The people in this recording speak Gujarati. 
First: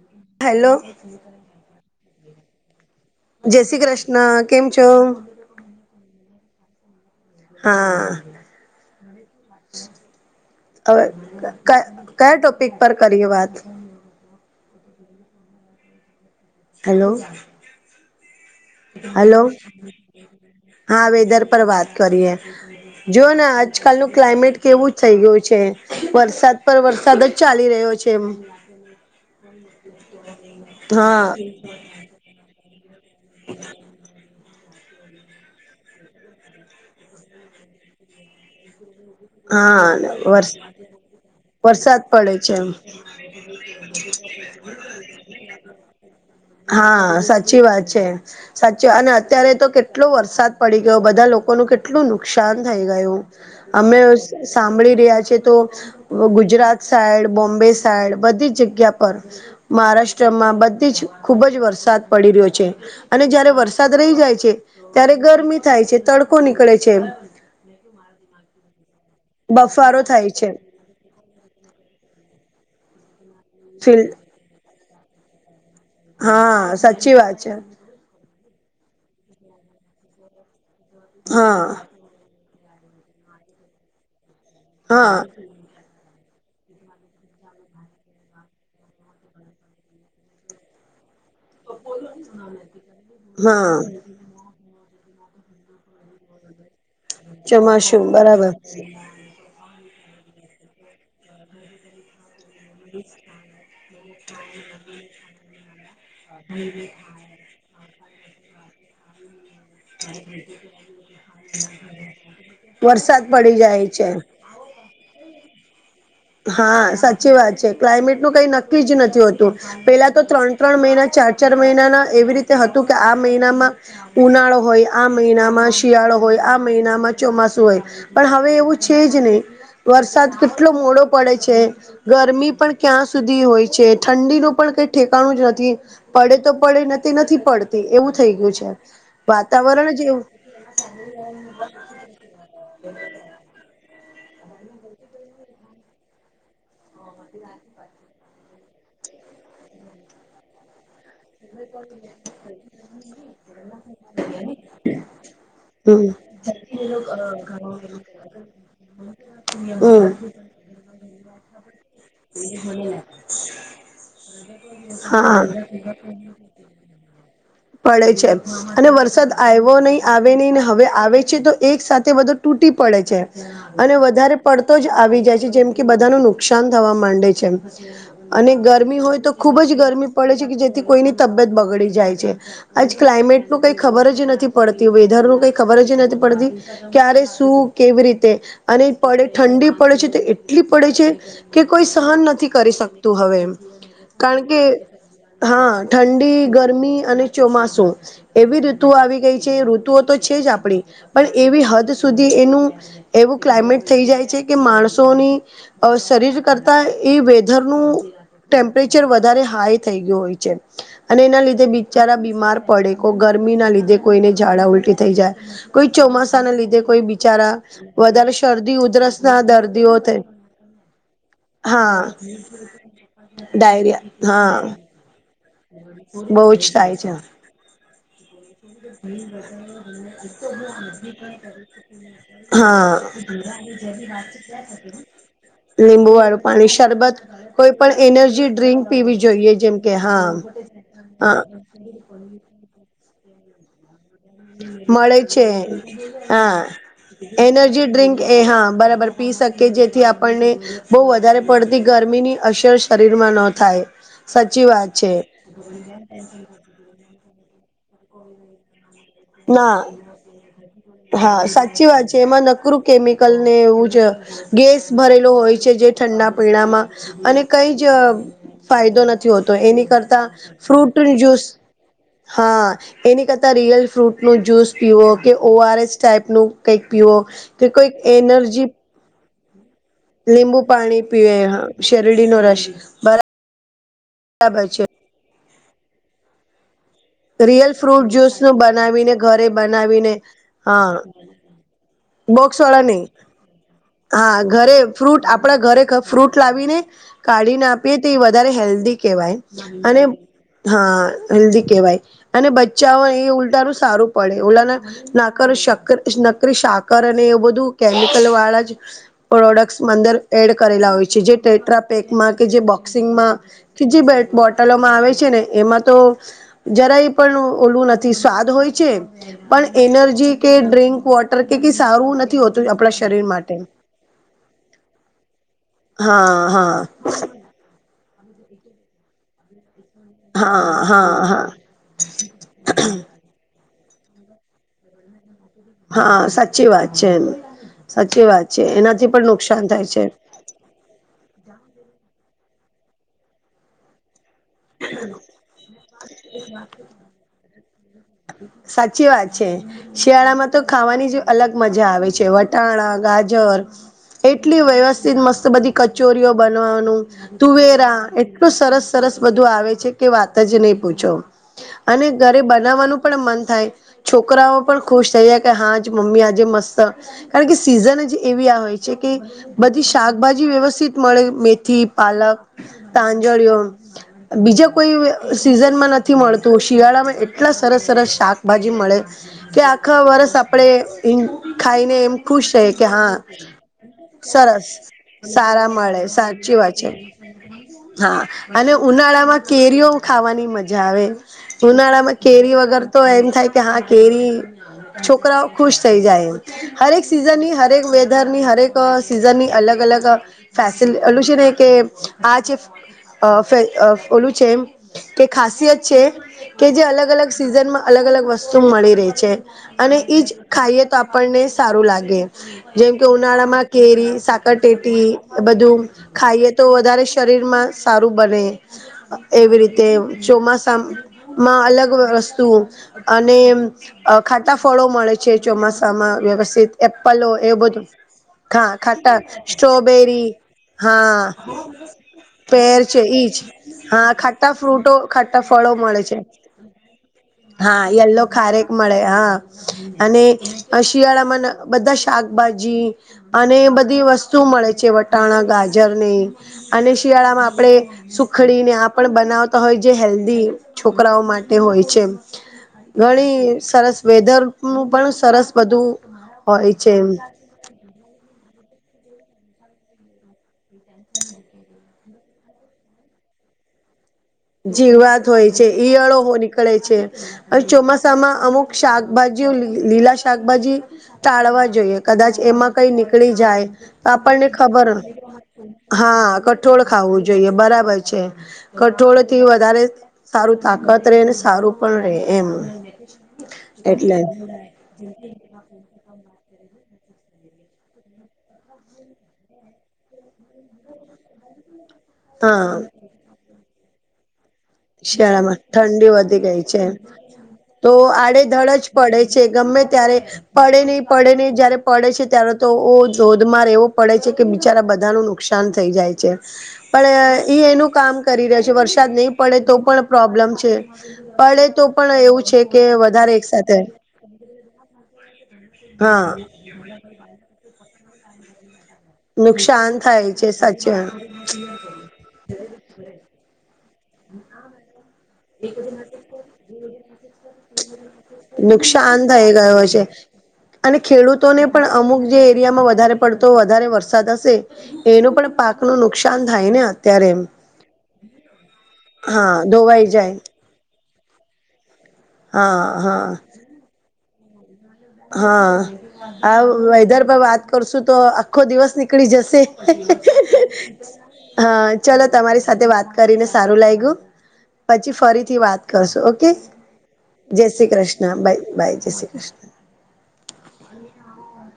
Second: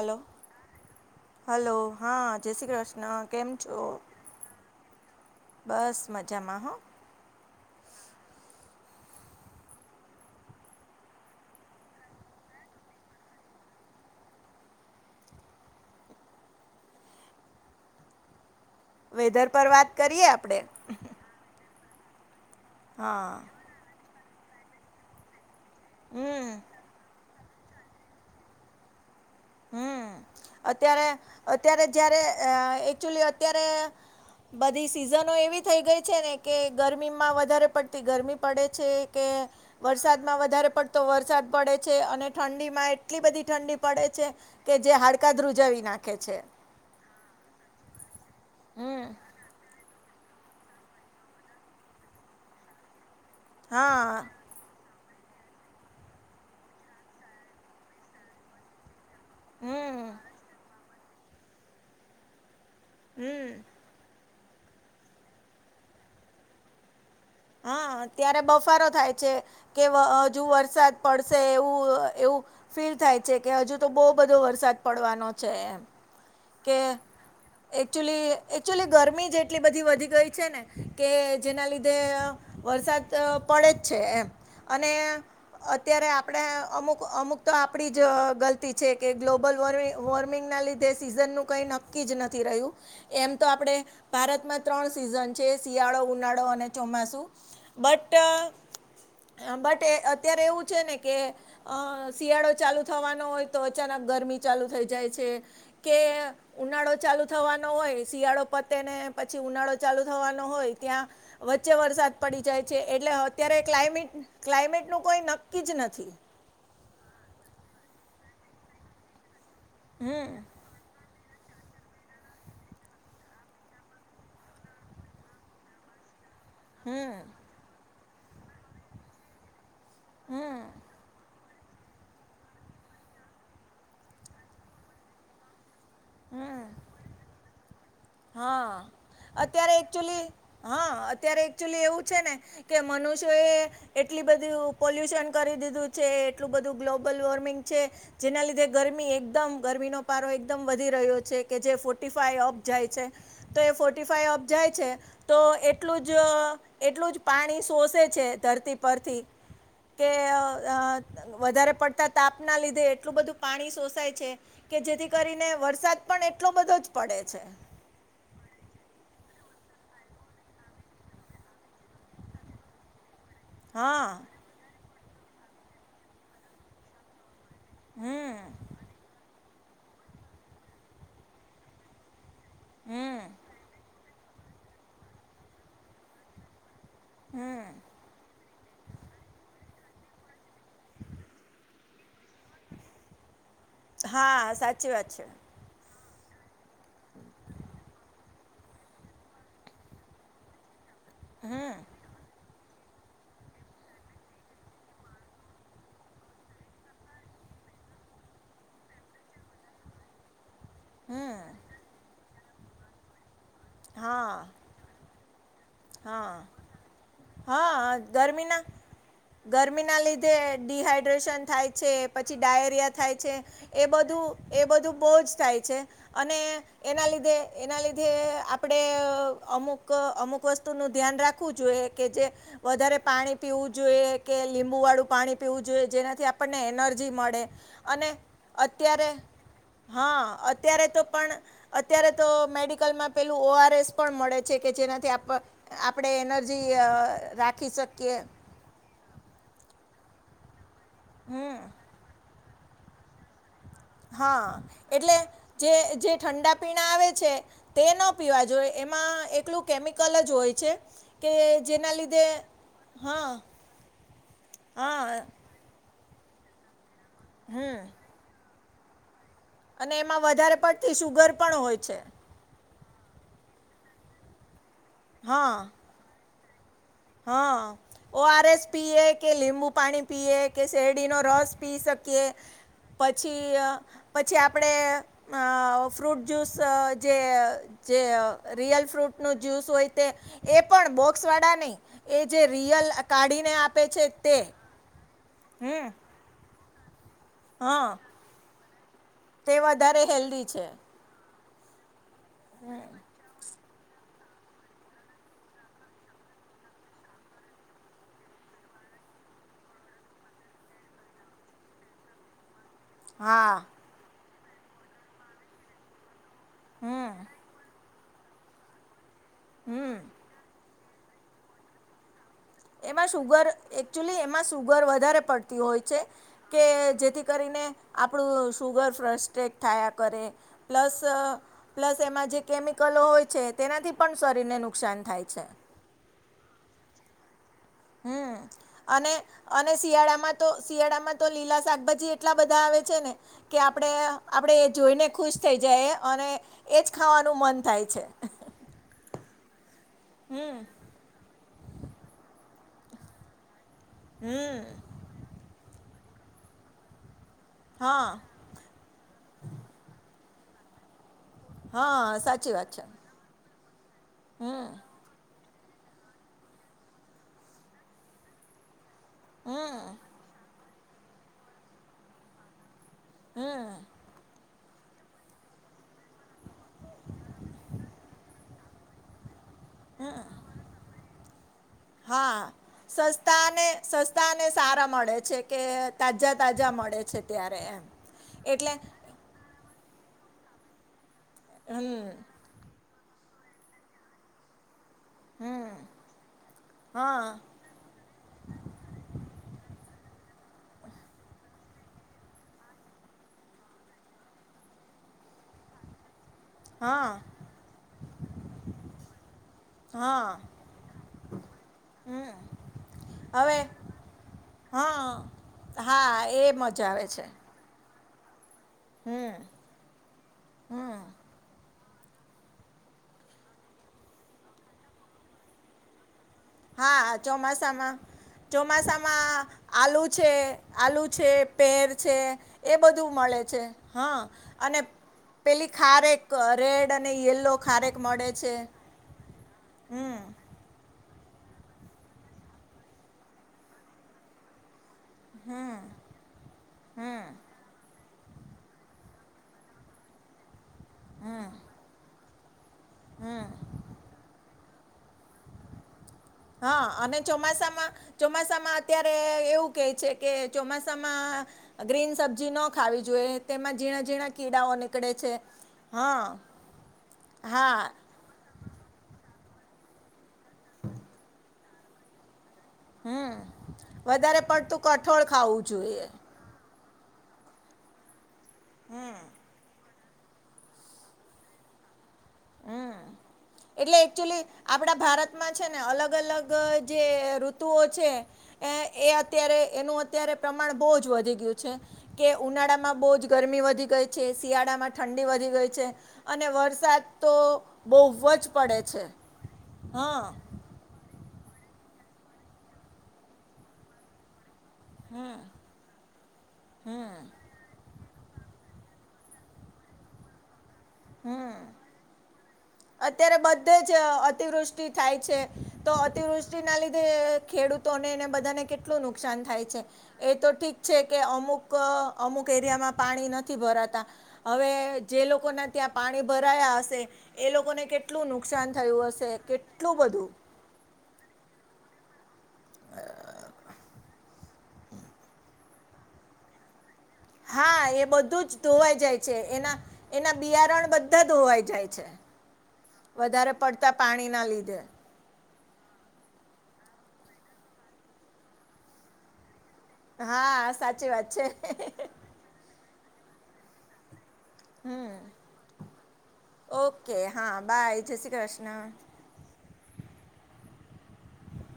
હલો હેલો હલો હા જય શ્રીકૃષ્ણ કેમ જય શ્રી છો કૃષ્ણ કેમ છો બસ મજામાં હો હા હવે કયા ટોપિક પર કરીએ વાત હલો હલો વેધર પર વાત કરીએ આપડે હા વેધર પર વાત કરીએ હા જુઓને આજકાલ નું ક્લાઇમેટ કેવું થઈ ગયુ છે હમ વરસાદ પર વરસાદ જ ચાલી રહ્યો છે એમ હમ અત્યારે હા અત્યારે જ્યારે અ એકચુલી અત્યારે બધી સિઝનો એવી થઈ ગઈ છે ને કે ગરમીમાં વધારે પડતી ગરમી પડે છે કે વરસાદમાં હા વધારે પડતો વરસાદ પડે છે વરસાદ અને પડે છે એમ ઠંડીમાંય એટલી બધી ઠંડી પડે છે કે જે હાડકા ધ્રુજાવી નાખે છે હા સાચી વાત છે સાચી અને હમ અત્યારે તો કેટલો વરસાદ પડી ગયો બધા લોકોનું કેટલું નુકસાન થઈ ગયું અમે હા સાંભળી રહ્યા છે તો ગુજરાત સાઈડ બોમ્બે સાઈડ બધી જ જગ્યા પર હમ મહારાષ્ટ્રમાં બધી જ ખૂબ જ વરસાદ પડી રહ્યો છે અને હમ જયારે વરસાદ રહી જાય છે ત્યારે ગરમી થાય છે તડકો નીકળે છે હા અત્યારે બફારો થાય છે કે બફારો થાય હજુ છે વરસાદ પડશે એવું એવું ફીલ થાય છે કે હજુ તો ફીલ બહુ બધો વરસાદ પડવાનો છે એમ હા સાચી વાત છે એકચ્યુલી એકચુલી ગરમી જ એટલી બધી વધી ગઈ છે ને કે હા જેના લીધે વરસાદ પડે જ છે એમ અને હા અત્યારે આપણે અમુક અમુક તો આપણી જ ગલતી છે કે ગ્લોબલ વોર્મિ વોર્મિંગ ના લીધે સીઝન નું કઈ નક્કી જ નથી રહ્યું એમ તો હા આપણે ભારતમાં ત્રણ સીઝન છે શિયાળો ઉનાળો અને ચોમાસું ચોમાસું બટ બરાબર બટ અત્યારે એવું છે ને કે અ શિયાળો ચાલુ થવાનો હોય તો અચાનક ગરમી ચાલુ થઈ જાય છે કે ઉનાળો ચાલુ થવાનો હોય શિયાળો પતે ને પછી ઉનાળો ચાલુ થવાનો હોય ત્યાં વચ્ચે વરસાદ પડી જાય છે એટલે વરસાદ પડી અત્યારે જાય છે ક્લાયમેટ ક્લાઇમેટનું કોઈ નક્કી જ નથી હા સાચી વાત છે ક્લાઇમેટ નું કઈ નક્કી જ નથી હોતું પેલા તો હમ ત્રણ ત્રણ મહિના ચાર ચાર મહિનાના એવી રીતે હતું કે આ મહિનામાં ઉનાળો હોય આ મહિનામાં શિયાળો હોય આ મહિનામાં હમ ચોમાસું હોય પણ હવે એવું છે જ નહી વરસાદ હમ કેટલો મોડો પડે છે ગરમી પણ ક્યાં સુધી હોય છે ઠંડીનું પણ કઈ ઠેકાણું જ નથી પડે તો હમ પડે નતી નથી પડતી એવું થઈ ગયુ છે વાતાવરણ જ એવું હ... અત્યારે એકચુલી એવું છે ને કે મનુષ્યો એ એટલુ બધું પોલ્યુશન કરી દીધું છે એટલું બધું ગ્લોબલ વોર્મિંગ છે. જેના લીધે ગરમી એકદમ ગરમીનો પારો એકદમ વધી રહ્યો છે કે જે ફોટીિફાય અપ જાય છે, તો એ ફોર્ટીિફાય અપ જાય છે... તો એટલું જ હમ એટલું જ પાણી શોષે છે ધરતી પરથી કે.. હમ અ વધારે પડતા તાપના લીધે એટલું બધું પાણી શોષાય છે કે જેથી હા કરીને વરસાદ પણ એટલો બધો જ પડે છે. પડે છે અને વરસાદ આયવો નહી આવે નહીને.. હવે આવે છે તો એક સાથે તે બધું તૂટી પડે છે અને હા વધારે પડતો જ આવી જાય છે જેમ કે બધાનું નુકસાન થવા માંડે છે હમ અને ગરમી હોય તો ખૂબ જ ગરમી પડે છે જેથી કોઈની તબિયત બગડી જાય છે. આજ હમ ક્લાઇમેટ નું કઈ ખબર જ નથી પડતી વેધર નું કઈ ખબર જ નથી પડતી. ક્યારે શું કેવી રીતે અને પડે ઠંડી પડે છે તો એટલી પડે છે કે કોઈ સહન નથી કરી શકતું હવે, કારણ હા કે... સાચી વાત છે હા ઠંડી, ગરમી અને ચોમાસું એવી ઋતુઓ આવી ગઈ છે, ઋતુઓ તો છે જ આપણી પણ એવી હમ હદ સુધી એનું એવું ક્લાયમેટ થઈ જાય છે કે માણસોની શરીર કરતા એ વેધરનું... ટેમ્પરેચર વધારે હાઈ થઈ ગયું હોય છે. અને એના હમ લીધે બિચારા બીમાર પડે કોક ગરમી ના લીધે કોઈને હા ઝાડા ઉલટી થઈ જાય કોઈ હા ચોમાસા ના લીધે કોઈ બિચારા હા વધારે ગરમીના શરદી ઉધરસ ના દર્દીઓ થ ડીહાઈડ્રેશન થાય છે પછી ડાયરિયા થાય છે એ બધું ડાયરિયા એ હા બધું બોજ થાય અને બહુ જ થાય એના છે લીધે એના લીધે આપણે અમુક અમુક વસ્તુનું ધ્યાન રાખવું જોઈએ કે જે વધારે હા પાણી પીવું જોઈએ કે લીંબુ વાળું પાણી પીવું જોઈએ લીંબુ જેનાથી વાળું આપણને પાણી એનર્જી શરબત મળે કોઈ પણ અને એનર્જી ડ્રિંક અત્યારે... પીવી જોઈએ જેમ કે હા અત અત્યારે તો પણ હા અત્યારે તો મેડિકલમાં પેલું ઓ આર એસ પણ મળે છે કે જેનાથી મળે આ છે હા... રાખી એનર્જી શકીએ ડ્રીંક એ હા બરાબર પી શકીએ જેથી આપણને બોવ વધારે હમ પડતી ગરમીની અસર શરીરમાં ન થાય. હા સાચી વાત છે એટલે જે જે ઠંડા પીણા આવે છે તે ન પીવા જોઈએ એમાં એકલું ના... કેમિકલ જ હોય છે હા કે સાચી જેના વાત છે લીધે એમાં નકરું હા કેમિકલ ને એવું જ ગેસ હા ભરેલો હોય છે જે ઠંડા પીણામાં અને કંઈ હમ જ... અ ફાયદો નથી હોતો. એની અને એમાં કરતા વધારે ફ્રૂટ પડતી નું શુગર જ્યુસ પણ હોય છે હા એની કરતાં રિયલ ફ્રૂટનું જ્યુસ પીવો કે ઓ હા આર એસ ટાઈપનું કંઈક પીવો કે હા કઈક ઓઆરએસ એનર્જી પીએ કે લીંબુ પાણી પીએ લીંબુ કે પાણી શેરડીનો પીવે રસ પી શકીએ... શેરડીનો રસ બરા પછી અ પછી બરાબર આપડે છે અ અ... ફ્રૂટ જ્યુસ અ જે અ રિયલ જે ફ્રૂટ જ્યુસ અ નું રિયલ બનાવીને ફ્રૂટનું ઘરે જ્યુસ હોય તે બનાવીને એ પણ હા બોક્સવાળા નહીં. એ જે બોક્સ વાળા રિયલ નહી... કાઢીને આપે છે તે હા ઘરે ફ્રૂટ આપણા ઘરે હમ ફ્રૂટ લાવીને કાઢીને હા આપીએ તો એ વધારે હેલ્ધી કહેવાય તે અને... વધારે હેલ્ધી છે હા હેલ્ધી કહેવાય અને બચ્ચાઓ એ ઉલટાનું સારું પડે ઓલાના નાકર સાક્કર નકલી સાકર અને એવું બધું કેમિકલ વાળા જ પ્રોડક્ટસ માં અંદર એડ કરેલા હોય છે જે ટ્રેટ્રા પેકમાં કે જે બો બક્સિંગમાં હા કે જે બોટલોમાં આવે છે ને એમાં તો હમ જરાય પણ ઓલું નથી. સ્વાદ હોય છે, પણ હમ એનર્જી કે ડ્રિંક વોટર કે કઈ સારું નથી હોતું. આપણા એમાં શરીર સુુગર માટે એકચુલી એમાં સુુગર વધારે પડતી હોય છે. હા કે હા જેથી કરીને આપણું શુગર ફ્રસ્ટેડ થયાં કરે હા પ્લસ હા હા પ્લસ એમાં જે કેમિકલો હોય છે, તેનાથી પણ શરીરને નુકસાન થાય છે. હા સાચી વાત છે, સાચી હમ વાત છે, એનાથી અને પણ નુકસાન અને થાય છે. શિયાળામાં તો શિયાળામાં તો લીલા શાકભાજી એટલા બધા આવે છે, ને કે આપણે આપણે એ જોઈને ખુશ થઈ જાયે અને એ જ ખાવાનું મન થાય છે. સાચી વાત છે, શિયાળામાં તો ખાવાની જ અલગ મજા આવે છે, વટાણા, ગાજર એટલી વ્યવસ્થિત મસ બધી કચોરીઓ બનવાનું તુવેરા હા એટલું સરસ સરસ બધું આવે છે, કે વાત જ નહી પૂછો હા અને ઘરે સાચી વાત છે બનાવવાનું પણ મન થાય છોકરાઓ પણ ખુશ થઈ જાય કે હા જ મમ્મી આજે મસ્ત કારણ કે સિઝન જ એવી આ હોય છે, કે બધી શાકભાજી વ્યવસ્થિત મળે મેથી, પાલક તાંજોળિયો બીજા કોઈ સીઝનમાં ન થી મળતું શિયાળામાં એટલા સરસ સરસ શાકભાજી મળે કે આખા વર્ષ આપણે એ ખાઈને એમ ખુશ હા રહે કે હા સસ્તા અને સસ્તા અને સરસ સારા મળે છે કે સારા મળે તાજા સાચી તાજા વાત છે, મળે ત્યારે એમ હા અને એટલે ઉ નાળામાં કેરીઓ ખાવાની મજા આવે હમ, ઉનાળામાં કેરી વગર તો એમ થાય કે હા કેરી છોકરાઓ ખુશ થઈ જાય હર એક હા સીઝનની હર એક વે દરની હર એક સિઝનની અલગ અલગ ફેસલ એટલું છે, ને કે આ છે. અ ફે અ ઓલું છે, એમ કે ખાસિયત છે. કે જે હા અલગ અલગ સિઝનમાં અલગ અલગ વસ્તુ મળી રેય છે, અને ઈજ હા ખાઈએ તો આપણને સારું લાગે જેમ કે હવે ઉનાળામાં કેરી, સાક ટેટી હા બધું હા એ ખાઈએ તો મજા વધારે આવે છે શરીરમાં સારું બને હમ એવી રીતે ચોમાસા માં અલગ વસ્તુ અને અ ખાટા ફળો મળે છે, ચોમાસામાં વ્યવસ સ્થિત હા એપલો એવું બધું ચોમાસામાં ખા ખાંટા ચોમાસામાં આલુ સ્ટ્રોબેરી છે આલુ હા છે પેર છે એ શેર છે, બધું મળે ઈજ છે હા ખાટા અને ફ્રૂટો ખાટા ફળો પેલી મળે છે. ખારેક રેડ અને યલો હા ખારેક યેલો મળે છે ખારેક મળે હા હમ અને શિયાળામાં બધા શાકભાજી અને બધી વસ તુ મળે છે, વટાણા, ગાજરને અને શિયાળામાં આપણે શુ સુખડીને આ પણ બનાવતા હોય જે હેલ્ધી છોકરાઓ માટે હોય છે. ઘણી સરસ વેધરનું પણ સરસ બધું હોય હા છે એમ અને ચોમાસામા ચોમાસામાં અત્યારે એવું કેય છે, કે ચોમાસામાં ગ્રીન સબ્જી ન ખાવી જોઈએ તેમાં ઝીણા ઝીણા કીડાઓ નીકળે જીવાત હોય છે, ઈયળો હા નીકળે છે, અને હા ચોમા સામાં અમુક શાકભાજીઓ લીલા શાકભાજી ટાળવા જોઈએ કદાચ એમાં કઈ હમ નીકળી જાય તો વધારે આપણને પડતું ખબર કઠોળ ખાવું જોઈએ હા ક ઠોળ ખાવું જોઈએ બરાબર છે, કઠોળ થી વધારે સારું તાકાત રે ને સારું પણ રે એમ એટલે એકચ્યુલી આપણા ભારતમાં છે, ને અલગ અલગ જે ઋતુઓ છે. એ એ અત્યારે એનું અત્યારે પ્રમાણ બહુ જ વધી ગયું છે કે હા ઉનાળા માં બહુ જ ગરમી વધી ગઈ છે શિયાળામાં ઠંડી વધી શિયાળામાં ગઈ છે ઠંડી વધી અને ગઈ છે વરસાદ - તો તો બહુ જ આડેધડ પડે છે ગમે ત્યારે હા પડે નહી પડે નહી જયારે પડે છે ત્યારે તો ઓ ધોધમાર એવું પડે છે. કે બિચારા બધા નું નુકસાન થ થઈ જાય છે. હમ પણ એ એનું કામ કરી રહ્યો છે. વરસાદ નહી પડે તો પણ પ્રોબ્લેમ છે. પડે તો પણ એવું છે કે વધારે અત્યારે એક બધે સાથે જ અ અતિવૃષ્ટિ થાય છે. તો હા અતિવૃષ્ટિ ના લીધે ખેડૂતોને ને બધાને કેટલું નુ નુકસાન થાય છે. એ તો ઠીક છે કે અમુક અમુક એરિયામાં પાણી નથી ભરાતા હવે જે લોકોના ત્યાં પાણી ભરાયા હશે એ લોકોને કેટલું નુકસાન થયું હશે. થઈ ગયો કેટલું છે બધું અને ખેડૂતોને પણ અમુક જે એરિયામાં વધારે પડતો વધારે વરસાદ હશે એનું પણ પાક નું નુકસાન થાય ને અત્યારે હા એ બધું જ ધોવાઈ જાય છે. હા એના ધોવાઈ જાય એના બિયારણ બધા ધોવાઈ જાય છે. હા હા વધારે પડતા પાણી ના લીધે હા આ વેધર પર વાત કરશું તો આખો દિવસ નીકળી જશે. હા સાચી વાત છે. હા ચલો તમારી સાથે વાત કરીને સારુ લાગ્યું. પછી ફરીથી વાત કરશો ઓકે. જય શ્રી કૃષ્ણ બાય બાય જય શ્રી કૃષ્ણ [inaudible]